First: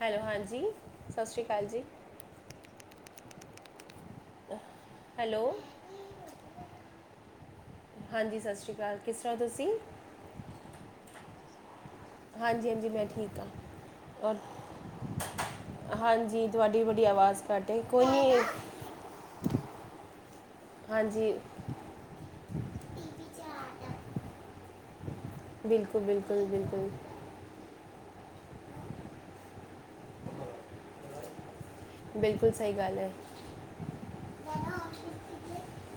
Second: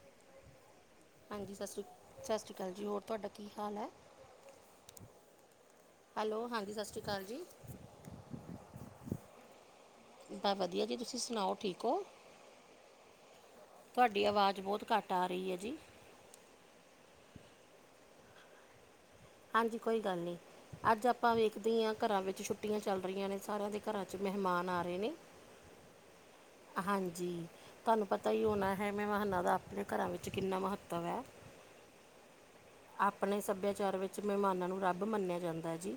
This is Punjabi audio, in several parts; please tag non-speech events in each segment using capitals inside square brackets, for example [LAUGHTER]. ਹੈਲੋ ਹਾਂਜੀ, ਸਤਿ ਸ੍ਰੀ ਹਾਂਜੀ ਅਕਾਲ ਜੀ। ਸ਼੍ਰੀ ਸਤਿ ਸ੍ਰੀ ਅਕਾਲ ਜੀ, ਹੋਰ ਤੁਹਾਡਾ ਕੀ ਹਾਲ ਹੈ। ਹੈਲੋ ਹੈਲੋ, ਹਾਂਜੀ ਸਤਿ ਸ੍ਰੀ ਅਕਾਲ ਜੀ। ਹਾਂਜੀ ਸਤਿ ਸ੍ਰੀ ਅਕਾਲ, ਕਿਸ ਤਰ੍ਹਾਂ ਤੁਸੀਂ। ਬਸ ਵਧੀਆ ਜੀ, ਤੁਸੀਂ ਸੁਣਾਓ ਠੀਕ ਹੋ? ਹਾਂਜੀ ਹਾਂਜੀ ਮੈਂ ਠੀਕ ਹਾਂ ਤੁਹਾਡੀ ਔਰ ਆਵਾਜ਼ ਬਹੁਤ ਘੱਟ ਆ ਰਹੀ ਹੈ ਜੀ। ਹਾਂਜੀ, ਤੁਹਾਡੀ ਬੜੀ ਆਵਾਜ਼ ਘੱਟ ਐ, ਕੋਈ ਨੀ। ਹਾਂਜੀ ਕੋਈ ਗੱਲ ਨੀ, ਅੱਜ ਆਪਾਂ ਵੇਖ ਤੀਆਂ ਘਰਾਂ ਵਿੱਚ ਛੁੱਟੀਆਂ ਚੱਲ ਰਹੀਆਂ ਨੇ, ਸਾਰਿਆਂ ਦੇ ਘਰਾਂ 'ਚ ਮਹਿਮਾਨ ਆ ਰਹੇ ਨੇ। ਬਿਲਕੁਲ ਬਿਲਕੁਲ ਬਿਲਕੁਲ ਹਾਂਜੀ ਤੁਹਾਨੂੰ ਪਤਾ ਹੀ ਹੋਣਾ ਹੈ, ਮਹਿਮਾਨਾਂ ਦਾ ਆਪਣੇ ਘਰਾਂ ਵਿੱਚ ਕਿੰਨਾ ਮਹੱਤਵ ਹੈ। ਬਿਲਕੁਲ ਸਹੀ ਗੱਲ ਹੈ ਆਪਣੇ ਸੱਭਿਆਚਾਰ ਵਿੱਚ ਮਹਿਮਾਨਾਂ ਨੂੰ ਰੱਬ ਮੰਨਿਆ ਜਾਂਦਾ ਜੀ।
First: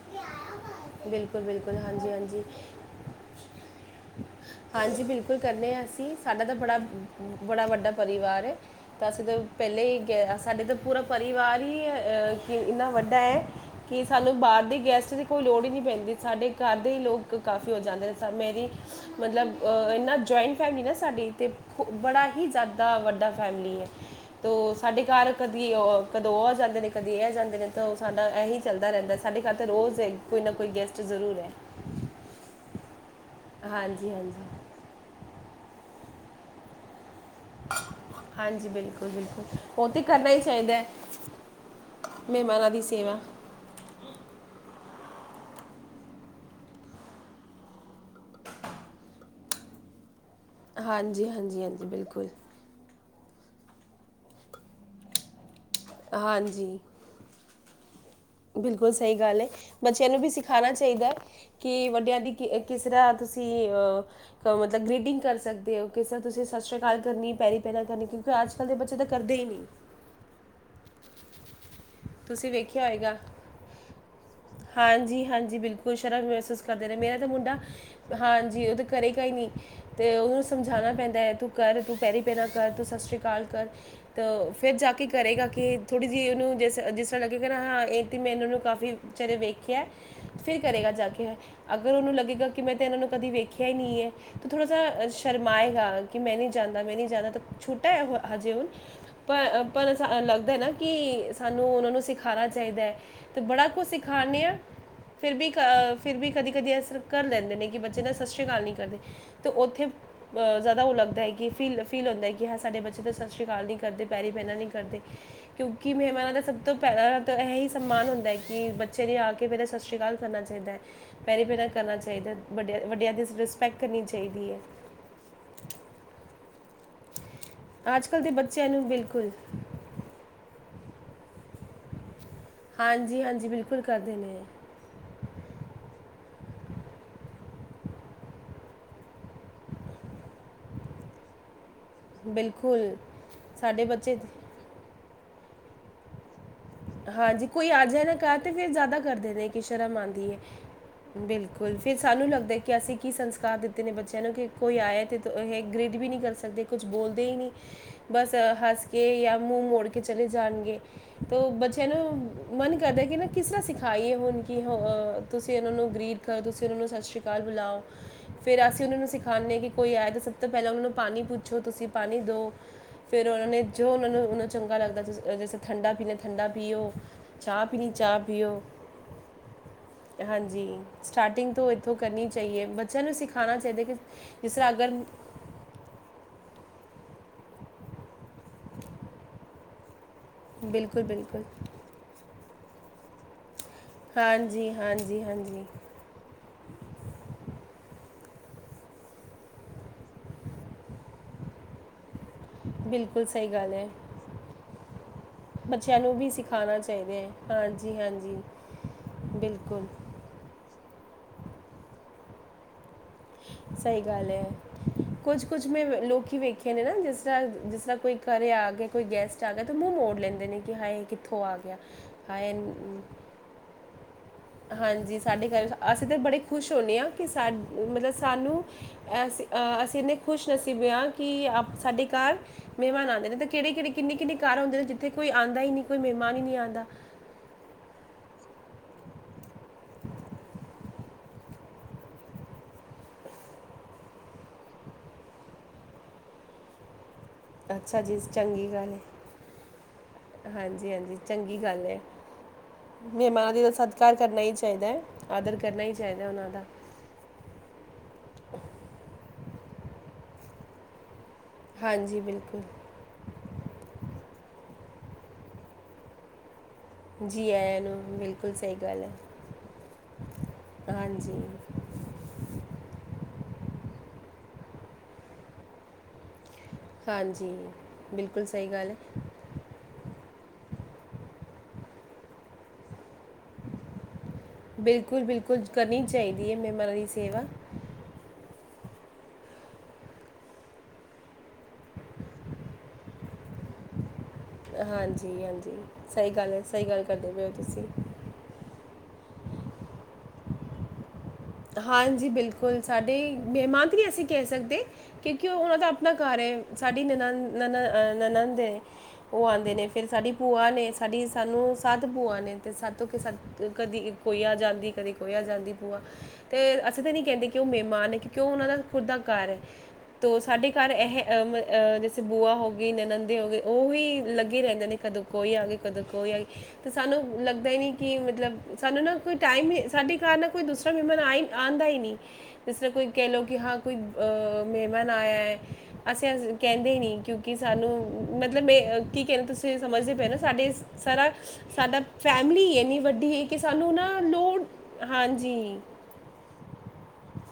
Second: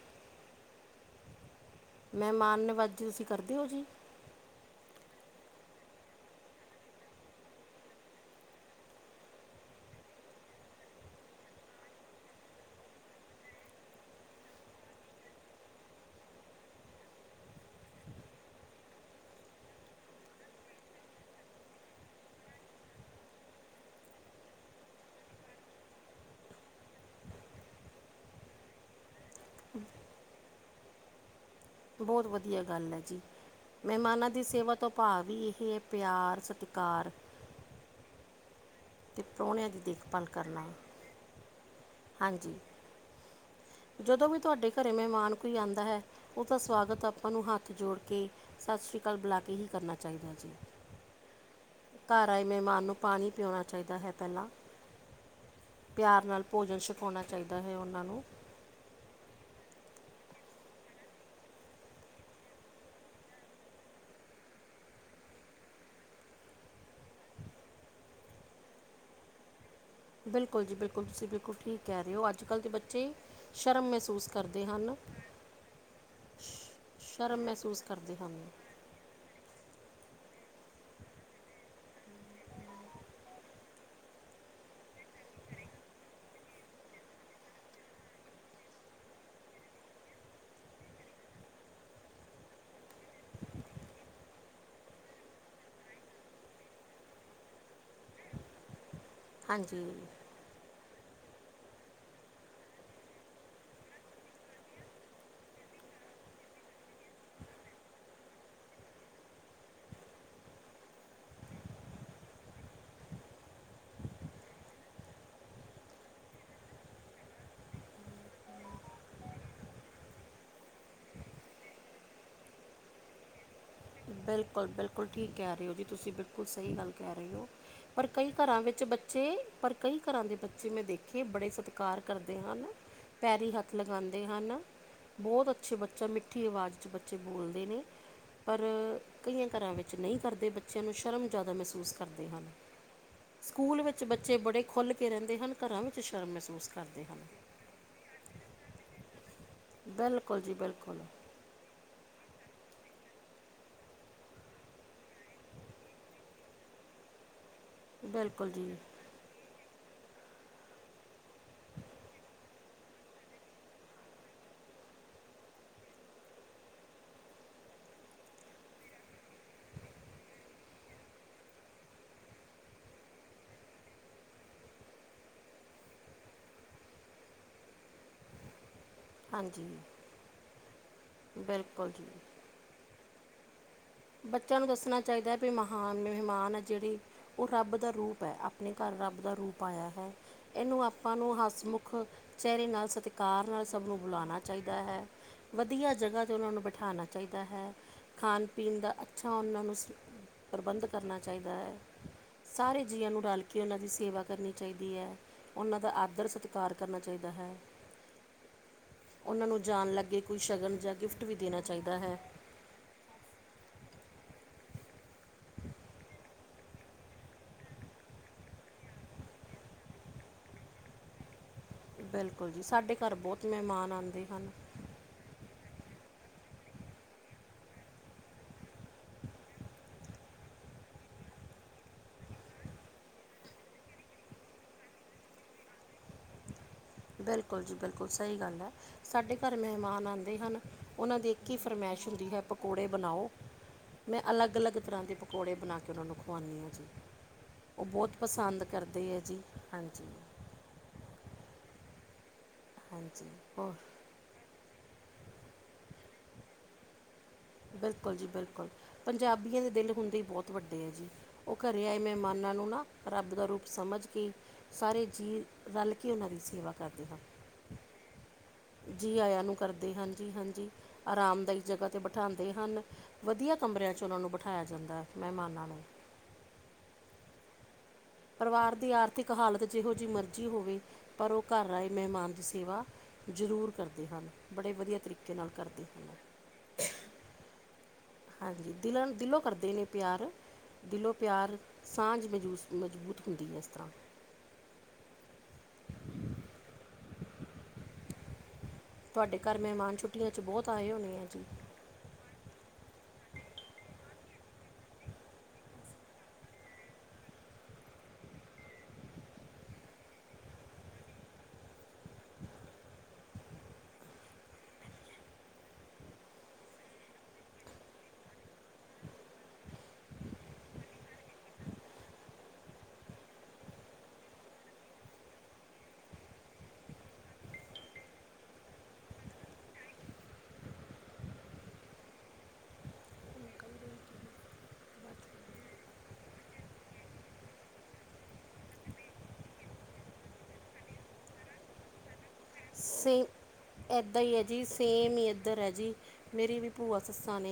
ਬਿਲਕੁਲ ਬਿਲਕੁਲ ਹਾਂਜੀ ਹਾਂਜੀ ਮਹਿਮਾਨ ਨਵਾਜ਼ੀ ਤੁਸੀਂ ਕਰਦੇ ਹੋ ਜੀ। ਹਾਂਜੀ ਬਿਲਕੁਲ ਕਰਨੇ ਹਾਂ ਅਸੀਂ, ਸਾਡਾ ਤਾਂ ਬੜਾ, ਬੜਾ ਵੱਡਾ ਪਰਿਵਾਰ ਏ ਤਾਂ ਅਸੀਂ ਤੇ ਪਹਿਲੇ ਈ ਕਿਹਾ, ਸਾਡੇ ਤੇ ਪੂਰਾ ਪਰਿਵਾਰ ਹੀ ਅ ਕਿ ਇੰਨਾ ਵੱਡਾ ਐ ਕਿ ਸਾਨੂੰ ਬਾਹਰ ਦੇ ਗੈਸਟ ਦੀ ਕੋਈ ਲੋੜ ਹੀ ਨੀਂ ਪੈਂਦੀ, ਸਾਡੇ ਘਰ ਦੇ ਹੀ ਲੋਕ ਕਾਫੀ ਹੋ ਜਾਂਦੇ ਨੇ ਮੇਰੀ ਮਤਲਬ ਅ, ਇੰਨਾ ਜੁਆਇੰਟ ਫੈਮਿਲੀ ਨਾ ਸਾਡੀ, ਤੇ ਬੜਾ ਹੀ ਜ਼ਿਆਦਾ ਵੱਡਾ ਫੈਮਿਲੀ ਹੈ, ਤੋਂ ਸਾਡੇ ਘਰ ਕਦੀ ਔ ਕਦੋਂ ਉਹ ਆ ਜਾਂਦੇ ਨੇ, ਕਦੀ ਇਹ ਜਾਂਦੇ ਨੇ ਤਾਂ ਉਹ ਸਾਡਾ ਇਹੀ ਚੱਲਦਾ ਰਹਿੰਦਾ ਸਾਡੇ ਘਰ ਤਾਂ ਰੋਜ਼ ਕੋਈ ਨਾ ਕੋਈ ਗੈਸਟ ਜ਼ਰੂਰ ਐ। ਬਹੁਤ ਵਧੀਆ ਗੱਲ ਏ ਜੀ, ਹਾਂਜੀ ਮਹਿਮਾਨਾਂ ਦੀ ਹਾਂਜੀ ਸੇਵਾ ਤੋਂ ਭਾਵੀ ਇਹੀ ਏ, ਪਿਆਰ ਸਤਿਕਾਰ ਹਾਂਜੀ, ਬਿਲਕੁਲ- ਅਤੇ ਬਿਲਕੁਲ, ਪ੍ਰਾਹੁਣਿਆਂ ਦੀ ਉਹ ਤੇ ਦੇਖਭਾਲ ਕਰਨਾ ਹੀ ਚਾਹੀਦਾ ਹਾਂਜੀ ਮਹਿਮਾਨਾਂ ਦੀ ਸੇਵਾ ਜਦੋਂ ਵੀ ਤੁਹਾਡੇ ਘਰ ਮਹਿਮਾਨ ਕੋਈ ਆਂਉਦਾ ਹੈ, ਉਹਦਾ ਸਵਾਗਤ ਆਪਾਂ ਨੂੰ ਹੱਥ ਜੋੜ ਕੇ ਸਤਿ ਸ੍ਰੀ ਅਕਾਲ ਬੁਲਾ ਕੇ ਹੀ ਕਰਨਾ ਚਾਹੀਦਾ ਜੀ, ਹਾਂਜੀ ਹਾਂਜੀ ਹਾਂਜੀ ਬਿਲਕੁਲ ਘਰ ਆਏ ਮਹਿਮਾਨ ਨੂੰ ਪਾਣੀ ਪਿਉਣਾ ਚਾਹੀਦਾ ਹੈ ਪਹਿਲਾਂ, ਪਿਆਰ ਨਾਲ ਹਾਂਜੀ ਬਿਠਾਉਣਾ ਚਾਹੀਦਾ ਹੈ ਉਹਨਾਂ ਨੂੰ। ਬਿਲਕੁਲ ਸਹੀ ਗੱਲ ਏ, ਬੱਚਿਆਂ ਨੂੰ ਵੀ ਸਿਖਾਉਣਾ ਚਾਹੀਦਾ ਕਿ ਵੱਡਿਆਂ ਦੀ ਕਿ, ਕਿਸ ਤਰ੍ਹਾਂ ਤੁਸੀਂ ਅਹ ਕ ਮਤਲਬ ਗ੍ਰੀਡਿੰਗ ਕਰ ਸਕਦੇ ਓਹ, ਕਿਸਤਰਾਂ ਤੁਸੀਂ ਸਤਿ ਸ੍ਰੀ ਅਕਾਲ ਕਰਨੀ, ਪੈਰੀ ਪੈਨਾ ਕਰਨੀਂ ਪਰ ਅੱਜ-ਕੱਲ ਦੇ ਬੱਚੇ ਤਾਂ ਕਰਦੇ ਈ ਨਹੀ। ਬਿਲਕੁਲ ਜੀ ਬਿਲਕੁਲ ਤੁਸੀਂ ਬਿਲਕੁੱਲ ਠੀਕ ਕਹਿ ਰਹੇ ਓ, ਤੁਸੀਂ ਅੱਜ-ਕੱਲ ਦੇ ਵੇਖਿਆ ਬੱਚੇ ਹੋਏਗਾ ਸ਼ਰਮ ਮਹਿਸੂਸ ਕਰਦੇ ਹਨ ਹਾਂਜੀ, ਹਾਂਜੀ ਬਿਲਕੁਲ ਸ਼ਰਮ ਮਹਿਸੂਸ ਕਰਦੇ ਨੇ, ਮੇਰਾ ਤਾਂ ਸ਼ਰਮ ਮੁੰਡਾ ਮਹਿਸੂਸ ਕਰਦੇ ਹਨ ਹਾਂਜੀ ਉਹ ਤੇ ਕਰੇਗਾ ਈ ਨੀ 'ਤੇ ਉਹਨੂੰ ਸਮਝਾਣਾ ਪੈਂਦਾ ਐ, ਤੂੰ ਕਰ, ਤੂੰ ਪੈਰੀ ਪੈਣਾਂ ਕਰ, ਤੂੰ ਸਤਿ ਸ੍ਰੀ ਅਕਾਲ ਕਰ। ਤਾਂ ਫਿਰ ਜਾ ਕੇ ਕਰੇਗਾ ਕਿ ਥੋੜ੍ਹੀ ਜੀ ਉਹਨੂੰ ਜਿਸ, ਜਿਸ ਤਰ੍ਹਾਂ ਲੱਗੇਗਾ ਹਾਂ ਇਹ ਤੇ ਮੈਂ ਇਹਨਾਂ ਨੂੰ ਕਾਫੀ ਚੇਰੇ ਵੇਖਿਆ, ਫਿਰ ਕਰੇਗਾ ਜਾ ਕੇ ਅਗਰ ਉਹਨੂੰ ਲੱਗੇਗਾ ਕਿ ਮੈਂ ਤਾਂ ਇਹਨਾਂ ਨੂੰ ਕਦੇ ਵੇਖਿਆ ਹੀ ਨਹੀਂ ਹੈ, ਤਾਂ ਥੋੜ੍ਹਾ ਜਾ ਸ਼ਰਮਾਏਗਾ। ਕਿ ਮੈਂ ਨਹੀਂ ਜਾਂਦਾ ਮੈਂ ਨਹੀਂ ਜਾਂਣਾ ਤਾਂ ਛੋਟਾ ਏ ਹੋ, ਹਜੇ ਹੁਣ ਪਰ ਅ ਪਰ ਹਾਂਜੀ ਅ ਲੱਗਦਾਏ ਨਾ ਕਿ ਸਾਨੂੰ ਉਹਨਾਂ ਨੂੰ ਸਿਖਾਣਾ ਚਾਹੀਦਾ ਐ, ਤੇ ਬੜਾ ਕੁਛ ਸਿਖਾਣੇ ਆ। ਫਿਰ ਵੀ ਕ, ਫਿਰ ਵੀ ਕਦੀ- ਕਦੀ ਅਸਰ ਕਰ ਲੈਂਦੇ ਨੇ ਕਿ ਬੱਚੇ ਦਾ ਸਤਿ ਸ੍ਰੀ ਅਕਾਲ ਨੀ ਕਰਦੇ 'ਤੇ ਉੱਥੇ ਜ਼ਿਆਦਾ ਉਹ ਲੱਗਦਾ ਹੈ ਕਿ ਫੀਲ, ਫੀਲ ਹੁੰਦਾ ਹੈ ਕਿ ਹਾਂ ਸਾਡੇ ਬੱਚੇ ਤਾਂ ਸਤਿ ਸ੍ਰੀ ਅਕਾਲ ਨਹੀਂ ਕਰਦੇ, ਪੈਰੀ ਪੈਨਾ ਨਹੀਂ ਕਰਦੇ। [INAUDIBLE] ਕਿਉਂਕਿ ਮਹਿਮਾਨਾਂ ਦਾ ਸਭ ਤੋਂ ਪਹਿਲਾਂ ਤਾਂ ਇਹ ਹੀ ਸਨਮਾਨ ਹੁੰਦਾ ਐ ਕਿ, ਬੱਚੇ ਨੇ ਆ ਕੇ ਪਹਿਲਾ ਸਤਿ ਸ੍ਰੀ ਅਕਾਲ ਕਰਨਾ ਚਾਹੀਦਾ ਐ। ਪੈਰੀ ਪੈਨਾ ਕਰਨਾ ਚਾਹੀਦਾ, ਵੱਡਿਆਂ, ਵੱਡਿਆਂ ਦੀ ਰਿਸਪੈਕਟ ਕਰਨੀ ਚਾਹੀਦੀ ਹੈ ਬਿਲਕੁਲ, ਬਿਲਕੁਲ ਠੀਕ ਕਹਿ ਰਹੇ ਹੋ ਜੀ, ਤੁਸੀਂ ਬਿਲਕੁਲ ਸਹੀ ਗੱਲ ਕਹਿ ਰਹੇ ਉਹ, ਅੱਜ ਪਰ ਕੱਲ ਦੇ ਕਈ ਘਰਾਂ ਬੱਚਿਆਂ ਵਿੱਚ ਨੂੰ ਬੱਚੇ, ਬਿਲਕੁਲ ਪਰ ਕਈ ਘਰਾਂ ਦੇ ਬੱਚੇ ਮੈਂ ਦੇਖੇ ਬੜੇ ਸਤ ਕਾਰ ਕਰਦੇ ਹਨ, ਹਾਂਜੀ ਹਾਂਜੀ ਪੈਰੀ ਹੱਥ ਬਿਲਕੁਲ ਕਰਦੇ ਲਗਾਂਉਦੇ ਨੇ ਹਨ ਬਹੁਤ ਅੱਛੇ ਬੱਚੇ, ਮਿੱਠੀ ਆਵਾਜ਼ 'ਚ ਬੱਚੇ ਬੋਲਦੇ ਨੇ ਪਰ, ਕਈਆਂ ਘਰਾਂ ਵਿੱਚ ਨਹੀਂ ਕਰਦੇ ਬੱਚਿਆਂ ਨੂੰ ਸ਼ਰਮ ਜ਼ਿਆਦਾ ਮਹਿਸੂਸ ਕਰਦੇ ਹਨ, ਬਿਲਕੁਲ ਸਕੂਲ ਵਿੱਚ ਬੱਚੇ ਬੜੇ ਖੁੱਲ ਕੇ ਰਹਿੰਦੇ ਹਨ, ਘਰਾਂ ਵਿੱਚ ਸ਼ਰਮ ਮਹਿਸੂਸ ਕਰਦੇ ਹਨ ਹਾਂਜੀ ਕੋਈ ਆ ਜਾਏ ਨਾ ਕਰ ਤੇ ਫਿਰ ਜਿਆਦਾ ਕਰਦੇ ਨੇ ਕਿ ਸ਼ਰਮ ਆਉਦੀ ਏ ਬਿਲਕੁਲ ਜੀ ਬਿਲਕੁਲ ਬਿਲਕੁਲ ਲ ਫਿਰ ਸਾਨੂੰ ਲੱਗਦਾ ਕਿ ਅਸੀਂ ਕੀ ਸੰਸਕਾਰ ਦਿੱਤੇ ਨੇ ਬੱਚਿਆਂ ਨੂੰ, ਕਿ ਕੋਈ ਆਇਆ ਤੇ ਇਹ ਗ੍ਰੇਡ ਵੀ ਨਹੀਂ ਕਰ ਸਕਦੇ। ਕੁਛ ਬੋਲਦੇ ਈ ਨੀ, ਬਸ ਬਿਲਕੁਲ ਜੀ ਹੱਸ ਕੇ ਜਾਂ ਮੂੰਹ ਮੋੜ ਕੇ ਚਲੇ ਜਾਣਗੇ। ਤੋ ਬੱਚਿਆਂ ਨੂੰ ਮਨ ਕਰਦਾ ਕਿ ਨਾ ਕਿਸ ਤਰ੍ਹਾਂ ਸਿਖਾਈਏ ਹੁਣ ਕਿ ਹ ਅ ਤੁਸੀਂ ਉਹਨਾਂ ਨੂੰ ਗਰੀ ਤੁਸੀਂ ਉਹਨਾਂ ਨੂੰ ਸਤਿ ਸ੍ਰੀ ਅਕਾਲ ਬੁਲਾਓ। ਫੇਰ ਅਸੀਂ ਉਹਨਾਂ ਨੂੰ ਸਿਖਾਂਨੇ ਹੀ ਕੋਈ ਆਏ ਤਾਂ ਸਭ ਤੋਂ ਪਹਿਲਾਂ ਉਹਨਾਂ ਨੂੰ ਪਾਣੀ ਪੁੱਛੋ, ਤੁਸੀਂ ਪਾਣੀ ਦੋ। ਫੇਰ ਉਹਨਾਂ ਨੇ ਜੋ ਉਹਨਾਂ ਨੂੰ ਉਹਨੂੰ ਚੰਗਾ ਲੱਗਦਾ, ਜੈਸੇ ਠੰਡਾ ਪੀਣਾ ਠੰਡਾ ਪੀਓ, ਚਾਹ ਪੀਣੀ ਚਾਹ ਪੀਓ ਹਾਂਜੀ ਹਾਂਜੀ, ਸਟਾਰਟਿੰਗ ਤੋਂ ਬਿਲਕੁਲ ਇੱਥੋਂ ਜੀ ਕਰਨੀ ਚਾਹੀਏ, ਬੱਚਿਆਂ ਨੂੰ ਸਿਖਾਉਣਾ ਚਾਹੀਦਾ ਕਿ ਜਿਸ ਬੱਚਿਆਂ ਨੂੰ ਤਰ੍ਹਾਂ ਅਗਰ ਦੱਸਣਾ ਚਾਹੀਦਾ, ਵੀ ਮਹਾਨ ਮਹਿਮਾਨ ਆ ਜਿਹੜੇ ਓ ਰੱਬ ਦਾ ਰੂਪ ਏ, ਆਪਣੇ ਘਰ ਰੱਬ ਦਾ ਰੂਪ ਆਇਆ ਹੈ। ਇਹਨੂੰ ਬਿਲਕੁਲ ਆਪਾਂ ਨੂੰ ਬਿਲਕੁਲ ਹੱਸ ਮੁੁੱਖ, ਚਿਹਰੇ ਨਾਲ ਸ ਕਾਰ ਨਾਲ ਸਭ ਨੂੰ ਬੁਲਾਣਾ ਹਾਂਜੀ ਚਾਹੀਦਾ ਹੈ, ਹਾਂਜੀ ਹਾਂਜੀ ਵਧੀਆ ਜਗ੍ਹਾ ਤੇ ਉਨਾਂ ਨੂੰ ਬਿਠਾਣਾ ਚਾਹੀਦਾ ਹੈ, ਖਾਣ ਪੀਣ ਦਾ ਅੱਛਾ ਉਹਨਾਂ ਨੂੰ ਸ, ਪ੍ਰਬੰਧ ਕਰਨਾ ਚਾਹੀਦਾ ਐ। ਸਾਰੇ ਜੀਆਂ ਨੂੰ ਬਿਲਕੁਲ ਰਲ ਸਹੀ ਕੇ ਗੱਲ ਉਹਨਾਂ ਦੀ ਹੈ ਸੇਵਾ ਕਰਨੀ ਚਾਹੀਦੀ ਹੈ, ਉਹਨਾਂ ਦਾ ਆਦਰ ਸਤਿਕਾਰ ਕਰਨਾ ਚਾਹੀਦਾ ਹੈ। ਹਾਂਜੀ-ਹਾਂਜੀ। ਉਨ੍ਹਾਂ ਨੂੰ ਜਾਣ ਲੱਗੇ ਕੋਈ ਸ਼ਗਨ ਜਾਂ ਗਿਫ਼ਟ ਵੀ ਦੇਣਾ ਚਾਹੀਦਾ ਹੈ। ਸਈ ਗੱਲ ਏ ਕੁਝ-ਕੁਝ ਮੈਂ ਲੋਕੀ ਵੇਖੇ ਨੇ ਨਾ, ਜਿਸ ਤਰਾ, ਜਿਸ ਤਰ੍ਹਾਂ ਕੋਈ ਘਰੇ ਆ ਗਏ ਕੋਈ ਗੈਸਟ ਅਚਾਨਕ ਮੂੰਹ ਮੋੜ ਲੈਂਦੇ ਨੇ, ਕਿ ਹਾਏ ਇਹ ਕਿੱਥੋਂ ਆ ਗਿਆ, ਬਿਲਕੁਲ ਹਾਏ ਜੀ ਸਾਡੇ ਘਰ ਬਹੁਤ ਮਹਿਮਾਨ ਆਉਂਦੇ ਹਨ ਹਾਂਜੀ ਸਾਡੇ ਘਰ, ਅਸੀਂ ਤਾਂ ਬੜੇ ਖੁਸ਼ ਹੁੰਦੇ ਆ, ਕਿ ਸਾ, ਮਤਲਬ ਸਾਨੂੰ ਅਸੀ, ਅਸੀਂ ਇੰਨੇ ਖੁਸ਼ ਨਸੀਬ ਹਾਂ ਕਿ ਆਪ ਸਾਡੇ ਘਰ ਮਹਿਮਾਨ ਆਂਉਦੇ ਨੇ, ਤੇ ਕਿਹੜੇਂ- ਕਿਹੜੇਂ ਕਿੰਨੇੰ -ਕਿੰਨੇ ਘਰ ਹੁੰਦੇ ਨੇ, ਜਿਥੇ ਕੋਈ ਆਉਂਦਾ ਹੀ ਨਹੀਂ, ਕੋਈ ਮਹਿਮਾਨ ਹੀ ਨਹੀਂ ਆਉਦਾਂ। ਬਿਲਕੁਲ ਜੀ, ਬਿਲਕੁਲ, ਸਹੀ ਗੱਲ ਐ। ਸਾਡੇ ਘਰ ਮਹਿਮਾਨ ਆਂਉਦੇ ਹਨ, ਉਹਨਾਂ ਦੀ ਇੱਕ ਈ ਫਰਮਾਇਸ਼ ਹੁੰਦੀ ਹੈ ਪਕੌੜੇ ਬਣਾਓ। ਮੈਂ ਅਲੱਗ -ਅਲੱਗ ਤਰ੍ਹਾਂ ਦੇ ਪਕੌੜੇ ਬਣਾ ਕੇ ਉਹਨਾਂ ਨੂੰ ਖੁਵਾਂਦੀ ਆ ਜੀ। ਉਹ ਅੱਛਾ ਬਹੁਤ ਜੀ ਪਸੰਦ ਚੰਗੀ ਗੱਲ ਕਰਦੇ ਹੈ ਜੀ ਹਾਂਜੀ, ਹਾਂਜੀ ਚੰਗੀ ਗੱਲ ਐ, ਹਾਂਜੀ ਮਹਿਮਾਨ ਦੀ ਤਾਂ ਹੋਰ ਸਤਿਕਾਰ ਕਰਨਾ ਈ ਚਾਹੀਦਾ ਐ, ਆਦਰ ਕਰਨਾ ਈ ਚਾਹੀਦਾ ਉਹਨਾਂ ਦਾ। ਬਿਲਕੁਲ ਜੀ-ਬਿਲਕੁਲ, ਪੰਜਾਬੀਆਂ ਦੇ ਦਿਲ ਹੁੰਦੇ ਹੀ ਬਹੁਤ ਵੱਡੇ ਹੈ ਜੀ। ਉਹ ਘਰੇ ਆਏ ਹਾਂਜੀ ਮਹਿਮਾਨਾਂ ਬਿਲਕੁਲ ਨੂੰ ਨਾ ਰੱਬ ਦਾ ਰੂਪ ਸਮਝ ਕੇ ਸਾਰੇ ਜੀਵ ਰਲ ਕੇ ਉਹਨਾਂ ਦੀ ਸੇਵਾ ਕਰਦੇ। ਹਨ ਜੀ ਆਇਆ ਨੂੰ ਬਿਲਕੁਲ ਸਹੀ ਗੱਲ ਹੈ ਜੀ ਆਇਆ ਨੂੰ ਕਰਦੇ ਹਾਂਜੀ-ਹਾਂਜੀ, ਹਾਂਜੀ ਆਰਾਮਦਾਇਕ ਜਗ੍ਹਾਂ ਬਠਾਂਦੇ ਹਨ, ਵਧੀਆ ਕਮਰਿਆਂ 'ਚ ਉਹਨਾਂ ਨੂੰ ਬਿਠਾਇਆ ਜਾਂਦਾ ਮਹਿਮਾਨਾਂ ਨੂੰ। ਹਾਂਜੀ ਬਿਲਕੁਲ ਸਹੀ ਪਰਿਵਾਰ ਦੀ ਗੱਲ ਹੈ ਆਰਥਿਕ ਹਾਲਤ ਜਿਹੋ ਜਿਹੀ ਮਰਜ਼ੀ ਹੋਵੇ, ਪਰ ਉਹ ਘਰ ਆਏ ਮਹਿਮਾਨ ਦੀ ਸੇਵਾ ਜ਼ਰੂਰ ਕਰਦੇ ਹਨ, ਬੜੇ ਵਧੀਆ ਤਰੀਕੇ ਨਾਲ ਕਰਦੇ ਹਨ। ਦੀਏ ਮੈਮਰਾਂ ਦੀ ਸੇਵਾ। ਹਾਂਜੀ, ਦਿਲਾਂ ਦਿਲੋਂ ਕਰਦੇ ਨੇ ਪਿਆਰ ਦਿਲੋਂ ਪਿਆਰ ਸਾਂਝ ਮੂ ਮਜ਼ਬੂਤ ਹੁੰਦੀ ਹੈ ਇਸ ਤਰ੍ਹਾਂ। ਹਾਂਜੀ -ਹਾਂਜੀ, ਸਹੀ ਗੱਲ ਹੈ, ਸਹੀ ਗੱਲ ਕਰਦੇ ਪਏ ਹੋ ਤੁਸੀਂ ਤੁਹਾਡੇ ਘਰ ਮਹਿਮਾਨ ਛੁੱਟੀਆਂ ਚ ਬਹੁਤ ਆਏ ਹੋਣੇ ਆ ਜੀ। ਹਾਂਜੀ ਬਿਲਕੁਲ, ਸਾਡੇ ਮਹਿਮਾਨ ਤਾਂ ਨਹੀਂ ਅਸੀਂ ਕਹਿ ਸਕਦੇ। ਕਿਉਂਕਿ ਓਹ ਓਹਨਾਂ ਦਾ ਆਪਣਾ ਘਰ ਐ ਸਾਡੀ ਨਨਾਨ ਨਨਨ ਨਨਨ ਨਨਦ ਏ। ਉਹ ਆਂਦੇ ਨੇ ਫੇਰ ਸਾਡੀ ਭੂਆ ਨੇ ਸਾਡੀ ਸਾਨੂੰ ਸੱਤ ਭੂਆ ਨੇ ਤੇ ਸੱਤ ਹੋ ਕੇ ਕਦੀ ਇੱਕ ਕੋਈ ਆ ਜਾਂਦੀ, ਕਦੀ ਕੋਈ ਆ ਜਾਂਦੀ ਭੂਆ। ਅਤੇ ਅਸੀਂ ਤਾਂ ਨਹੀਂ ਕੈਂਦੇ ਕਿ ਉਹ ਮੇਮਾਨ ਨੇ ਕਿਉਂਕਿ ਉਹਨਾਂ ਦਾ ਖੁੁਦ ਦਾ ਘਰ ਹੈ। ਤੋ ਸਾਡੇ ਘਰ ਇਹ, ਜੈਸੇ ਬੂਆ ਹੋ ਗਈ, ਨਨੰਦੇ ਹੋ ਗਏ ਉਹੀ ਲੱਗੇ ਰਹਿੰਦੇ ਨੇ ਕਦੋਂ ਕੋਈ ਆ ਗਈ, ਕਦੋਂ ਕੋਈ ਆ ਗਈ ਤੇ ਸਾਨੂੰ, ਲੱਗਦਾ ਹੀ ਨੀ ਕਿ, ਮਤਲਬ ਸਾਨੂੰ ਨਾ ਕੋਈ ਟਾਈਮ ਹੀ ਸਾਡੇ ਘਰ ਨਾ ਕੋਈ ਦੂਸਰਾ ਮਹਿਮਾਨ ਆਈ ਆਂਦਾ ਹੀ ਨਹੀਂ, ਜਿਸ ਤਰ੍ਹਾਂ ਕੋਈ ਕਹਿ ਲਓ ਕਿ ਹਾਂ ਕੋਈ ਅ ਮਹਿਮਾਨ ਆਇਆ ਹੈ ਅਸੀਂ ਕਹਿੰਦੇ ਈ ਨੀ ਕਿਉਂਕਿ ਸਾਨੂੰ ਮਤਲਬ ਮੈਂ ਕੀ ਕਹਿਣਾ ਤੁਸੀਂ ਸਮਝਦੇ ਪਏ ਓ ਨਾ ਸਾਡੇ। ਸਾਰਾ, ਸਾਡਾ ਫੈਮਿਲੀ ਇੰਨੀ ਸੇਮ ਵੱਡੀ ਹੈ ਕਿ ਸਾਨੂੰ ਨਾ, ਇੱਦਾਂ ਹੀ ਹੈ ਲੋੜ, ਜੀ ਸੇਮ ਹੀ ਹਾਂਜੀ ਇੱਧਰ ਹੈ ਜੀ ਮੇਰੀ ਵੀ ਭੂਆ ਸੱਸਾਂ ਨੇ।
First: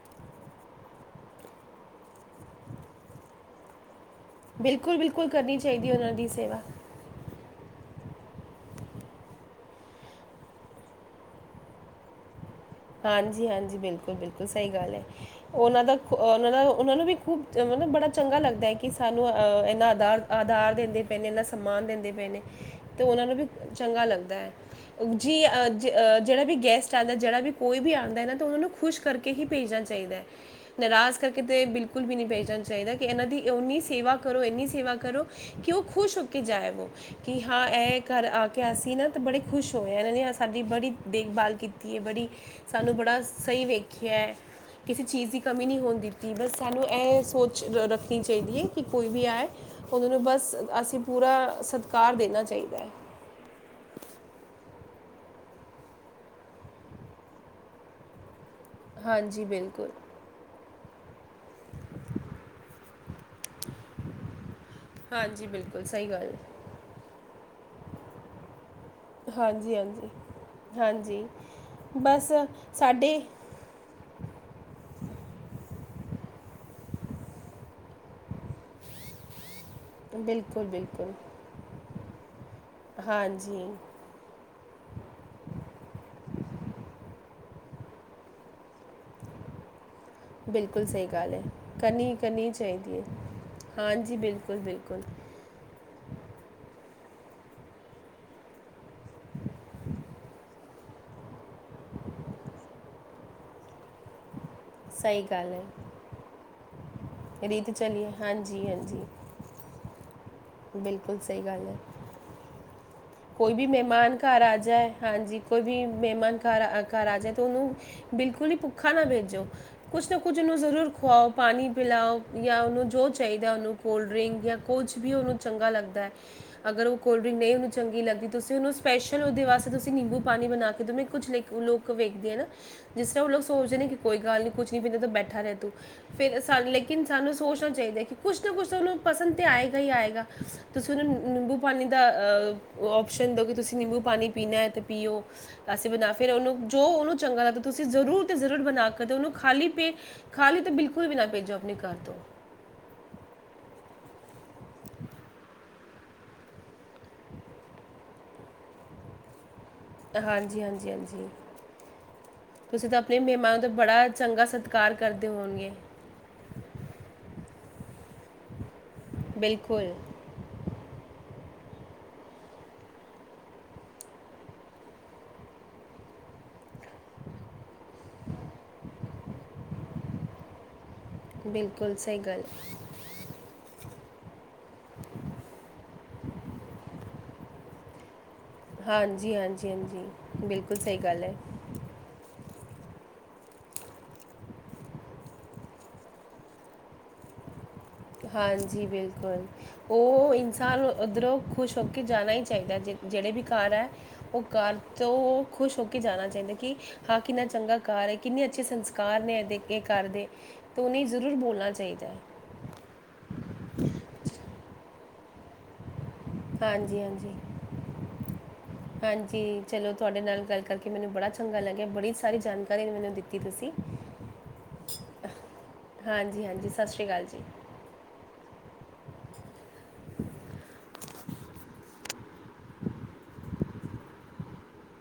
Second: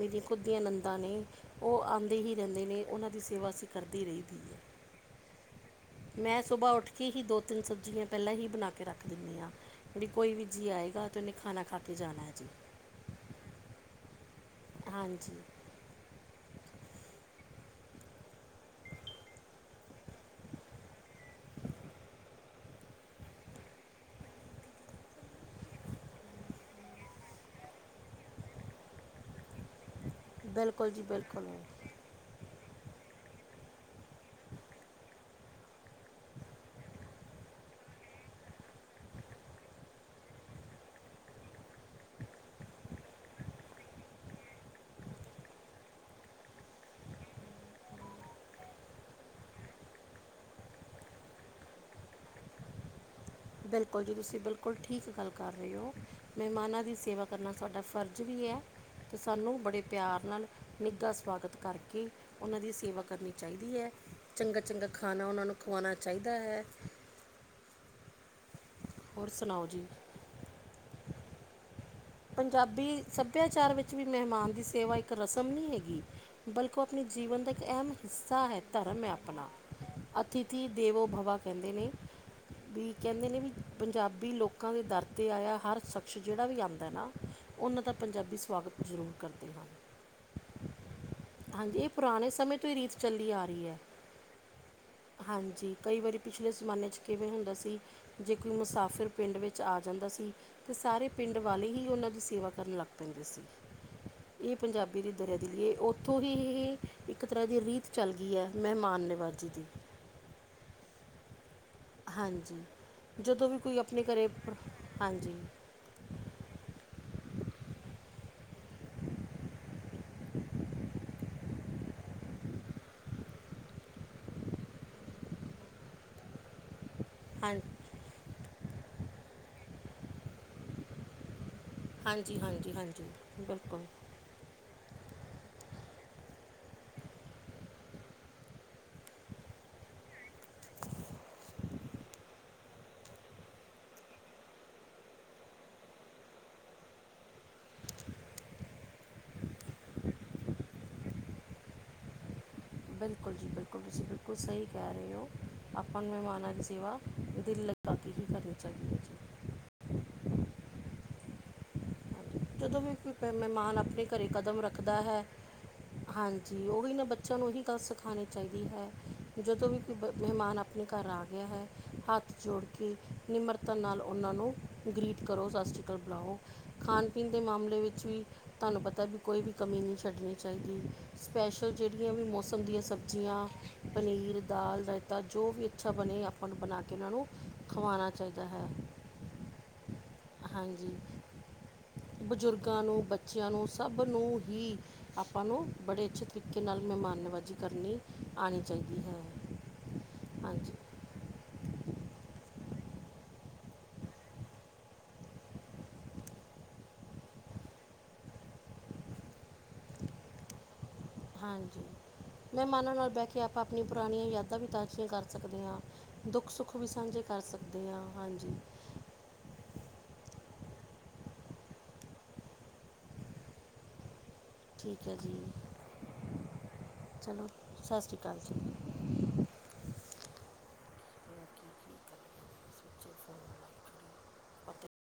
ਮੇਰੀਆਂ ਖੁਦ ਦੀਆਂ ਨੰਨਦਾਂ ਨੇ ਉਹ ਆਉਂਦੇ ਹੀ ਰਹਿੰਦੇ ਨੇ, ਉਹਨਾਂ ਦੀ ਸੇਵਾ ਅਸੀਂ ਕਰਦੇ ਰਹੀਦਾ। ਬਿਲਕੁਲ-ਬਿਲਕੁਲ, ਕਰਨੀ ਚਾਹੀਦੀ ਏ ਉਹਨਾਂ ਦੀ ਸੇਵਾ। ਹੀ-ਹੀ ਦੋ ਤਿੰਨ ਸਬਜ਼ੀਆਂ ਪਹਿਲਾਂ ਹੀ ਬਣਾ ਕੇ ਰੱਖ ਦਿੰਨੀ ਆਂ। ਜਿਹੜੀ ਕੋਈ ਵੀ ਜੀਅ ਆਏਗਾ ਤੇ ਉਹਨੇ ਖਾਣਾ ਖਾ ਕੇ ਜਾਣਾ ਹੈ ਜੀ। ਹਾਂਜੀ -ਹਾਂਜੀ, ਬਿਲਕੁਲ- ਬਿਲਕੁਲ ਸਹੀ ਗੱਲ ਹੈ। ਹਾਂਜੀ ਓਹਨਾਂ ਦਾ ਖ ਓਹਨਾਂ ਦਾ ਓਹਨਾਂ ਨੂੰ ਵੀ ਖੂਬ ਮਤਲਬ ਬੜਾ ਚੰਗਾ ਲੱਗਦਾ ਐ ਕਿ ਸਾਨੂੰ ਏਨਾ ਅਦਾਰ ਆਧਾਰ ਦਿੰਦੇ ਪਏ ਨੇ ਇਹਨਾ ਸਮਾਨ ਦਿੰਦੇ ਪਏ ਨੇ। ਤੇ ਉਹਨਾਂ ਨੂੰ ਵੀ ਚੰਗਾ ਲੱਗਦਾ ਹੈ ਜੀ ਅਜ ਜਿਹੜਾ ਵੀ ਗੈਸਟ ਆਉਂਦਾ ਜਿਹੜਾ ਵੀ ਕੋਈ ਵੀ ਆਂਦਾ ਏ ਨਾ ਤਾਂ ਉਹਨਾਂ ਨੂੰ ਖੁਸ਼ ਕਰਕੇ ਹੀ ਭੇਜਣਾ ਚਾਹੀਦਾ, ਬਿਲਕੁਲ ਜੀ ਨਰਾਜ਼ ਕਰਕੇ ਤੇ ਬਿਲਕੁਲ ਬਿਲਕੁਲ ਵੀ ਨਹੀਂ ਭੇਜਨਾ ਚਾਈਦਾ ਕਿ ਏਨਾਂ ਦੀ ਇੰਨੀ ਸੇਵਾ ਕਰੋ, ਇੰਨੀ ਸੇਵਾ ਕਰੋ ਕਿ ਓਹ ਖੁਸ਼ ਹੋ ਕੇ ਜਾਇਆ ਵੋ। ਕੀ ਹਾਂ ਇਹ ਘਰ ਆ ਕੇ ਅਸੀਂ ਨਾ ਤਾਂ ਬੜੇ ਖੁਸ਼ ਹੋਏ ਆਂ ਇਹਨਾਂ ਨੇ ਸਾਡੀ ਬੜੀ ਦੇਖਬਾਲ ਕੀਤੀ ਐ ਬੜੀ। ਸਾਨੂੰ ਬੜਾ ਸਹੀ ਵੇਖਿਆ। ਕਿਸੇ ਚੀਜ਼ ਦੀ ਕਮੀ ਨਹੀਂ ਹੋਨ ਦਿੱਤੀ ਬਸ ਸਾਨੂੰ ਐ ਸੋਚ ਰੱਖਨੀ ਚਾਈਦੀ ਐ ਕਿ ਕੋਈ ਵੀ ਆਏ ਉਹਨਾਂ ਨੂੰ ਬਸ ਅਸੀਂ ਪੂਰਾ ਸਤਿਕਾਰ ਦੇਣਾ ਚਾਹੀਦਾ ਹੈ। ਬਿਲਕੁਲ ਜੀ ਤੁਸੀਂ ਬਿਲਕੁਲ ਠੀਕ ਗੱਲ ਕਰ ਰਹੇ ਹੋ ਮਹਿਮਾਨਾਂ ਦੀ ਸੇਵਾ ਕਰਨਾ ਤੁਹਾਡਾ ਫਰਜ਼ ਵੀ ਹੈ। ਤੇ ਹਾਂਜੀ ਸਾਨੂੰ ਬੜੇ ਬਿਲਕੁਲ ਪਿਆਰ ਨਾਲ ਨਿੱਘਾ ਸਵਾਗਤ ਕਰਕੇ ਉਹਨਾਂ ਦੀ ਸੇਵਾ ਕਰਨੀ ਚਾਹੀਦੀ ਹੈ, ਚੰਗਾ-ਚੰਗਾ। ਖਾਨਾ ਓਨਾਂ ਹਾਂਜੀ ਨੂੰ ਬਿਲਕੁਲ ਖਵਾਨਾ ਸਹੀ ਗੱਲ ਚਾਈਦਾ ਹੈ। ਹੋਰ ਸੁਣਾਓ ਹਾਂਜੀ ਜੀ ਹਾਂਜੀ ਹਾਂਜੀ ਬਸ ਸਾਡੇ ਚਾਰ ਵਿੱਚ ਵੀ ਮਹਿਮਾਨ ਦੀ ਸੇਵਾ ਇੱਕ ਰਸਮ ਨਹੀਂ ਹੈਗੀ। ਬਲਕਿ ਉਹ ਆਪਣੇ ਜੀਵਨ ਦਾ ਇੱਕ ਅਹਿਮ ਹਿੱਸਾ ਹੈ ਧਰਮ ਹੈ ਆਪਣਾ। ਬਿਲਕੁਲ ਅਥਿਥੀ ਦੇਵੋ ਬਿਲਕੁਲ ਬਵਾ ਕਹਿੰਦੇ ਨੇ ਵੀ ਕਹਿੰਦੇ ਨੇ ਵੀ ਹਾਂਜੀ ਪੰਜਾਬੀ ਲੋਕ। ਲੋਕਾਂ ਦੇ ਦਰ ਤੇ ਆਇਆ ਹਰ ਸ਼ਖਸ਼ ਜਿਹੜਾ ਵੀ ਆਂਦ ਨਾ ਉਹਨਾਂ ਦਾ ਪੰਜਾਬੀ ਸਵਾਗਤ ਜ਼ਰੂਰ ਕਰਦੇ ਹਾ। ਬਿਲਕੁਲ ਸਹੀ ਗੱਲ ਹੈ ਕਰਨੀ ਪੁਰਾਣੇ ਕਰਨੀ ਹੀ ਸਮੇਂ ਤੋਂ ਰੀਤ ਚਾਹੀਦੀ ਹੈ ਚੱਲੀ ਆ ਰਹੀ ਹੈ ਹਾਂਜੀ ਬਿਲਕੁਲ ਬਿਲਕੁਲ। ਹਾਂਜੀ ਕਈ ਵਾਰੀ ਪਿਛਲੇ ਜ਼ਮਾਨੇ 'ਚ ਕਿਵੇਂ ਹੁੰਦਾ ਸੀ। ਜੇ ਕੋਈ ਮੁਸਾਫ਼ਿਰ ਪਿੰਡ ਵਿੱਚ ਆ ਜਾਂਦਾ ਸੀ ਤੇ ਸਾਰੇ ਪਿੰਡ ਵਾਲੇ ਹੀ ਉਹਨਾਂ ਦੀ ਸੇਵਾ ਕਰਨ ਲੱਗ ਪੈਂਦੇ ਸੀ। ਇਹ ਪੰਜਾਬੀ ਦੀ ਸਹੀ ਦਰਿਆ ਗੱਲ ਦਿਲੀ ਹੈ ਏ ਉੱਥੋਂ ਹੀ ਇਹ ਇੱਕ ਤਰ੍ਹਾਂ ਦੀ ਰੀਤ ਚਲੀ ਚੱਲ ਗਈ ਹੈ ਹਾਂਜੀ ਮਹਿਮਾਨ ਹਾਂਜੀ ਨਿਵਾ ਜੀ, ਬਿਲਕੁਲ ਸਹੀ ਗੱਲ ਹੈ। ਹਾਂਜੀ ਕੋਈ ਵੀ ਮਹਿਮਾਨ ਘਰ ਆ ਜਾਏ ਹਾਂਜੀ ਕੋਈ ਵੀ ਮਹਿਮਾਨ ਘਰ ਘਰ ਆ ਜਾਏ ਤੇ ਉਹਨੂੰ ਬਿਲਕੁਲ ਹੀ ਭੁੱਖਾ ਨਾ ਭੇਜੋ। ਕੁਛ ਨਾ ਕੁਝ ਓਹਨੂੰ ਜ਼ਰੂਰ ਖਆਓ ਪਾਨੀ ਪਿਲਾਓ ਜਾਂ ਓਹਨੂੰ ਜੋ ਚਾਹੀਦਾ ਓਹਨੂੰ। ਕੋਲਡਰਿੰਗ ਜਾਂ ਕੁਝ ਵੀ ਉਹਨੂੰ ਚੰਗਾ ਲੱਗਦਾ ਹੈ, ਅਗਰ ਉਹ ਕੋਲਡਰਿੰਗ ਹਾਂ ਨਹੀਂ ਓ ਚੰਗੀ ਲੱਗਦੀ ਤੁਸੀਂ ਉਹਨੂੰ ਸਪੈਸ਼ਲ ਉਹਦੇ ਵਾਸਤੇ ਤੁਸੀਂ ਨਿੰਬੂ ਪਾਣੀ ਬਣਾ ਕੇ ਦਵੇਂ ਕੁਝ ਲਾਈਕ ਉਹ ਲੋਕ ਕੋਈ ਵੇਖ ਜਾਏ ਹਾਂਜੀ ਨਾ ਹਾਂਜੀ ਹਾਂਜੀ ਜਿਸ ਤਰ੍ਹਾਂ ਓ ਲੋਕ ਸੋਚਦੇ ਬਿਲਕੁਲ ਨੇ ਕਿ ਕੋਈ ਗੱਲ ਨੀ ਕੁੱਝ ਨੀ ਪੀਂਦਾ ਬੈਠਾ ਰਹ ਤੂੰ। ਫਿਰ ਲੇਕਿਨ ਸਾਨੂੰ ਸੋਚਣਾ ਚਾਹੀਦਾ ਹੈ ਕਿ, ਕੁਛ ਨਾ ਕੁਛ ਤਹਾਨੂੰ ਪਸੰਦ ਤਾਂ ਆਏਗਾ ਹੀ ਆਏਗਾ। ਤੁਸੀਂ ਉਹਨੂੰ ਨਿੰਬੂ ਪਾਣੀ ਦਾ ਓਪਸਨ ਦਿਓ ਕਿ ਤੁਸੀਂ ਨਿੰਬੂ ਪਾਣੀ ਪੀਣਾ ਹੈ ਤੇ ਪੀਓ। ਅਸੀਂ ਬਣਾ ਫਿਰ ਉਹਨੂੰ ਜੋ ਉਹਨੂੰ ਚੰਗਾ ਲੱਗਦਾ ਤੁਸੀਂ ਜ਼ਰੂਰ ਤੇ ਜ਼ਰੂਰ ਬਣਾ ਕੇ ਓਨੂੰ ਖਾਲੀ ਪੇ ਖਾਲੀ ਤਾਂ ਬਿਲਕੁਲ ਵੀ ਨਾ ਭੇਜੋ ਆਪਣੇ ਘਰ ਤੋਂ। ਬਿਲਕੁਲ ਜੀ ਬਿਲਕੁਲ ਤੁਸੀਂ ਬਿਲਕੁਲ ਸਹੀ ਕਹਿ ਰਹੇ ਹੋ ਆਪਾਂ ਮਹਿਮਾਨਕ ਸੇਵਾ ਦਿਲ ਬਾਕ ਹੀ ਕਰੀਓ ਚਾਹੀਦੀ ਹੈ ਜੀ। ਹਾਂਜੀ-ਹਾਂਜੀ-ਹਾਂਜੀ। ਜਦੋਂ ਤੁਸੀਂ ਵੀ ਤਾਂ ਕੋਈ ਆਪਣੇ ਪ- ਮਹਿਮਾਨ ਦਾ ਆਪਣੇ ਬੜਾ ਘਰੇ ਚੰਗਾ ਕਦਮ ਸਤਿਕਾਰ ਰੱਖਦਾ ਹੈ ਕਰਦੇ ਹੋਣਗੇ? ਹਾਂਜੀ, ਓਹ ਵੀ ਨਾ ਬੱਚਿਆਂ ਨੂੰ ਹੀ ਗੱਲ ਸਿਖਾਣੀ ਚਾਹੀਦੀ ਹੈ, ਜਦੋਂ ਵੀ ਬਿਲਕੁਲ ਕੋਈ ਬ ਮਹਿਮਾਨ ਆਪਣੇ ਘਰ ਆ ਗਿਆ ਹੈ, ਹੱਥ ਜੋੜ ਕੇ ਨਿਮਰਤਾ ਨਾਲ ਉਹਨਾਂ ਨੂੰ ਗ੍ਰੀਟ ਕਰੋ ਸਸ ਰੀ ਕਾਲ ਬਲਾਓ, ਖਾਨ ਦੇ ਮਾਮਲੇ ਵਿੱਚ ਵੀ ਤੁਹਾਨੂੰ ਪਤਾ ਵੀ ਕੋਈ ਵੀ ਕਮੀ ਨਹੀਂ ਛੱਡਣੀ ਚਾਹੀਦੀ। ਸਪੈਸ਼ਲ ਬਿਲਕੁਲ ਜੇੜੀਆਂ ਸਹੀ ਵੀ ਗੱਲ ਮੌਸਮ ਦੀਆਂ ਸਬ ਸਬਜ਼ੀਆਂ, ਪਨੀਰ, ਦਾਲ, ਰਾਇਤਾ ਜੋ ਵੀ ਅੱਛਾ ਬਣੇ ਆਪਾਂ ਨੂੰ ਬਣਾ ਕੇ ਇਹਨਾਂ ਨੂੰ ਖਵਾਣਾ ਚਾਹੀਦਾ ਹੈ। ਹਾਂਜੀ ਹਾਂਜੀ ਹਾਂਜੀ ਬਿਲਕੁਲ ਸਹੀ ਹਾਂਜੀ ਗੱਲ ਹੈ। ਬਜ਼ੁਰਗਾਂ ਨੂੰ ਬੱਚਿਆਂ ਨੂੰ ਸਭ ਨੂੰ ਹੀ। ਆਪਾਂ ਨੂੰ ਬੜੇ ਅੱਛੇ ਤਰੀਕੇ ਨਾਲ ਮਹਿਮਾਨੇਬਾਜ਼ੀ ਕਰਨੀ। ਆਉਣੀ ਹਾਂਜੀ ਚਾਹੀਦੀ ਹੈ ਬਿਲਕੁਲ ਉਹ ਹਾਂਜੀ ਇਨਸਾਨ ਓਧਰੋਂ ਖੁਸ਼ ਹੋ ਕੇ ਜਾਣਾ ਈ ਚਾਹੀਦਾ ਜੇੜੇ ਵੀ ਘਰ ਐ। ਉਹ ਘਰ ਤੋਂ ਖੁਸ਼ ਹੋ ਕੇ ਜਾਣਾ ਚਾਹੀਦਾ ਕਿ, ਹਾਂ ਕਿੰਨਾ ਚੰਗਾ ਘਰ ਏ, ਕਿੰਨੇ ਅੱਛੇ ਸੰਸਕਾਰ ਨੇ ਇਹਦੇ ਇਹ ਘਰ ਦੇ। ਤੁਨੀ ਜ਼ਰੂਰ ਬੋਲਣਾ ਚਾਹੀਦੈ। ਮਹਿਮਾਨਾ ਨਾਲ ਬਹਿ ਕੇ ਆਪਾਂ ਆਪਣੀਆਂ ਪੁਰਾਣੀਆਂ ਯਾਦਾਂ ਵੀ ਤਾਂਜੀਆਂ ਕਰ ਸਕਦੇ ਹਾਂ। ਦੁੱਖ-ਸੁੱਖ ਵੀ ਹਾਂਜੀ ਸਾਂਝੇ ਹਾਂਜੀ ਕਰ ਸਕਦੇ ਆਂ, ਹਾਂਜੀ। ਹਾਂਜੀ ਚਲੋ ਤੁਹਾਡੇ ਨਾਲ ਗੱਲ ਕਰਕੇ ਮੈਨੂੰ ਬੜਾ ਚੰਗਾ ਲੱਗਿਆ, ਬੜੀ ਸਾਰੀ ਜਾਣਕਾਰੀ ਘਰੇ ਮੈਨੂੰ ਦਿੱਤੀ ਤੁਸੀਂ, ਠੀਕ ਹੈ ਜੀ ਹਾਂਜੀ-ਹਾਂਜੀ ਸਤਿ ਸ਼੍ਰੀ ਅਕਾਲ ਜੀ। ਚਲੋ ਸਤਿ ਸ਼੍ਰੀ ਅਕਾਲ ਜੀ [INAUDIBLE]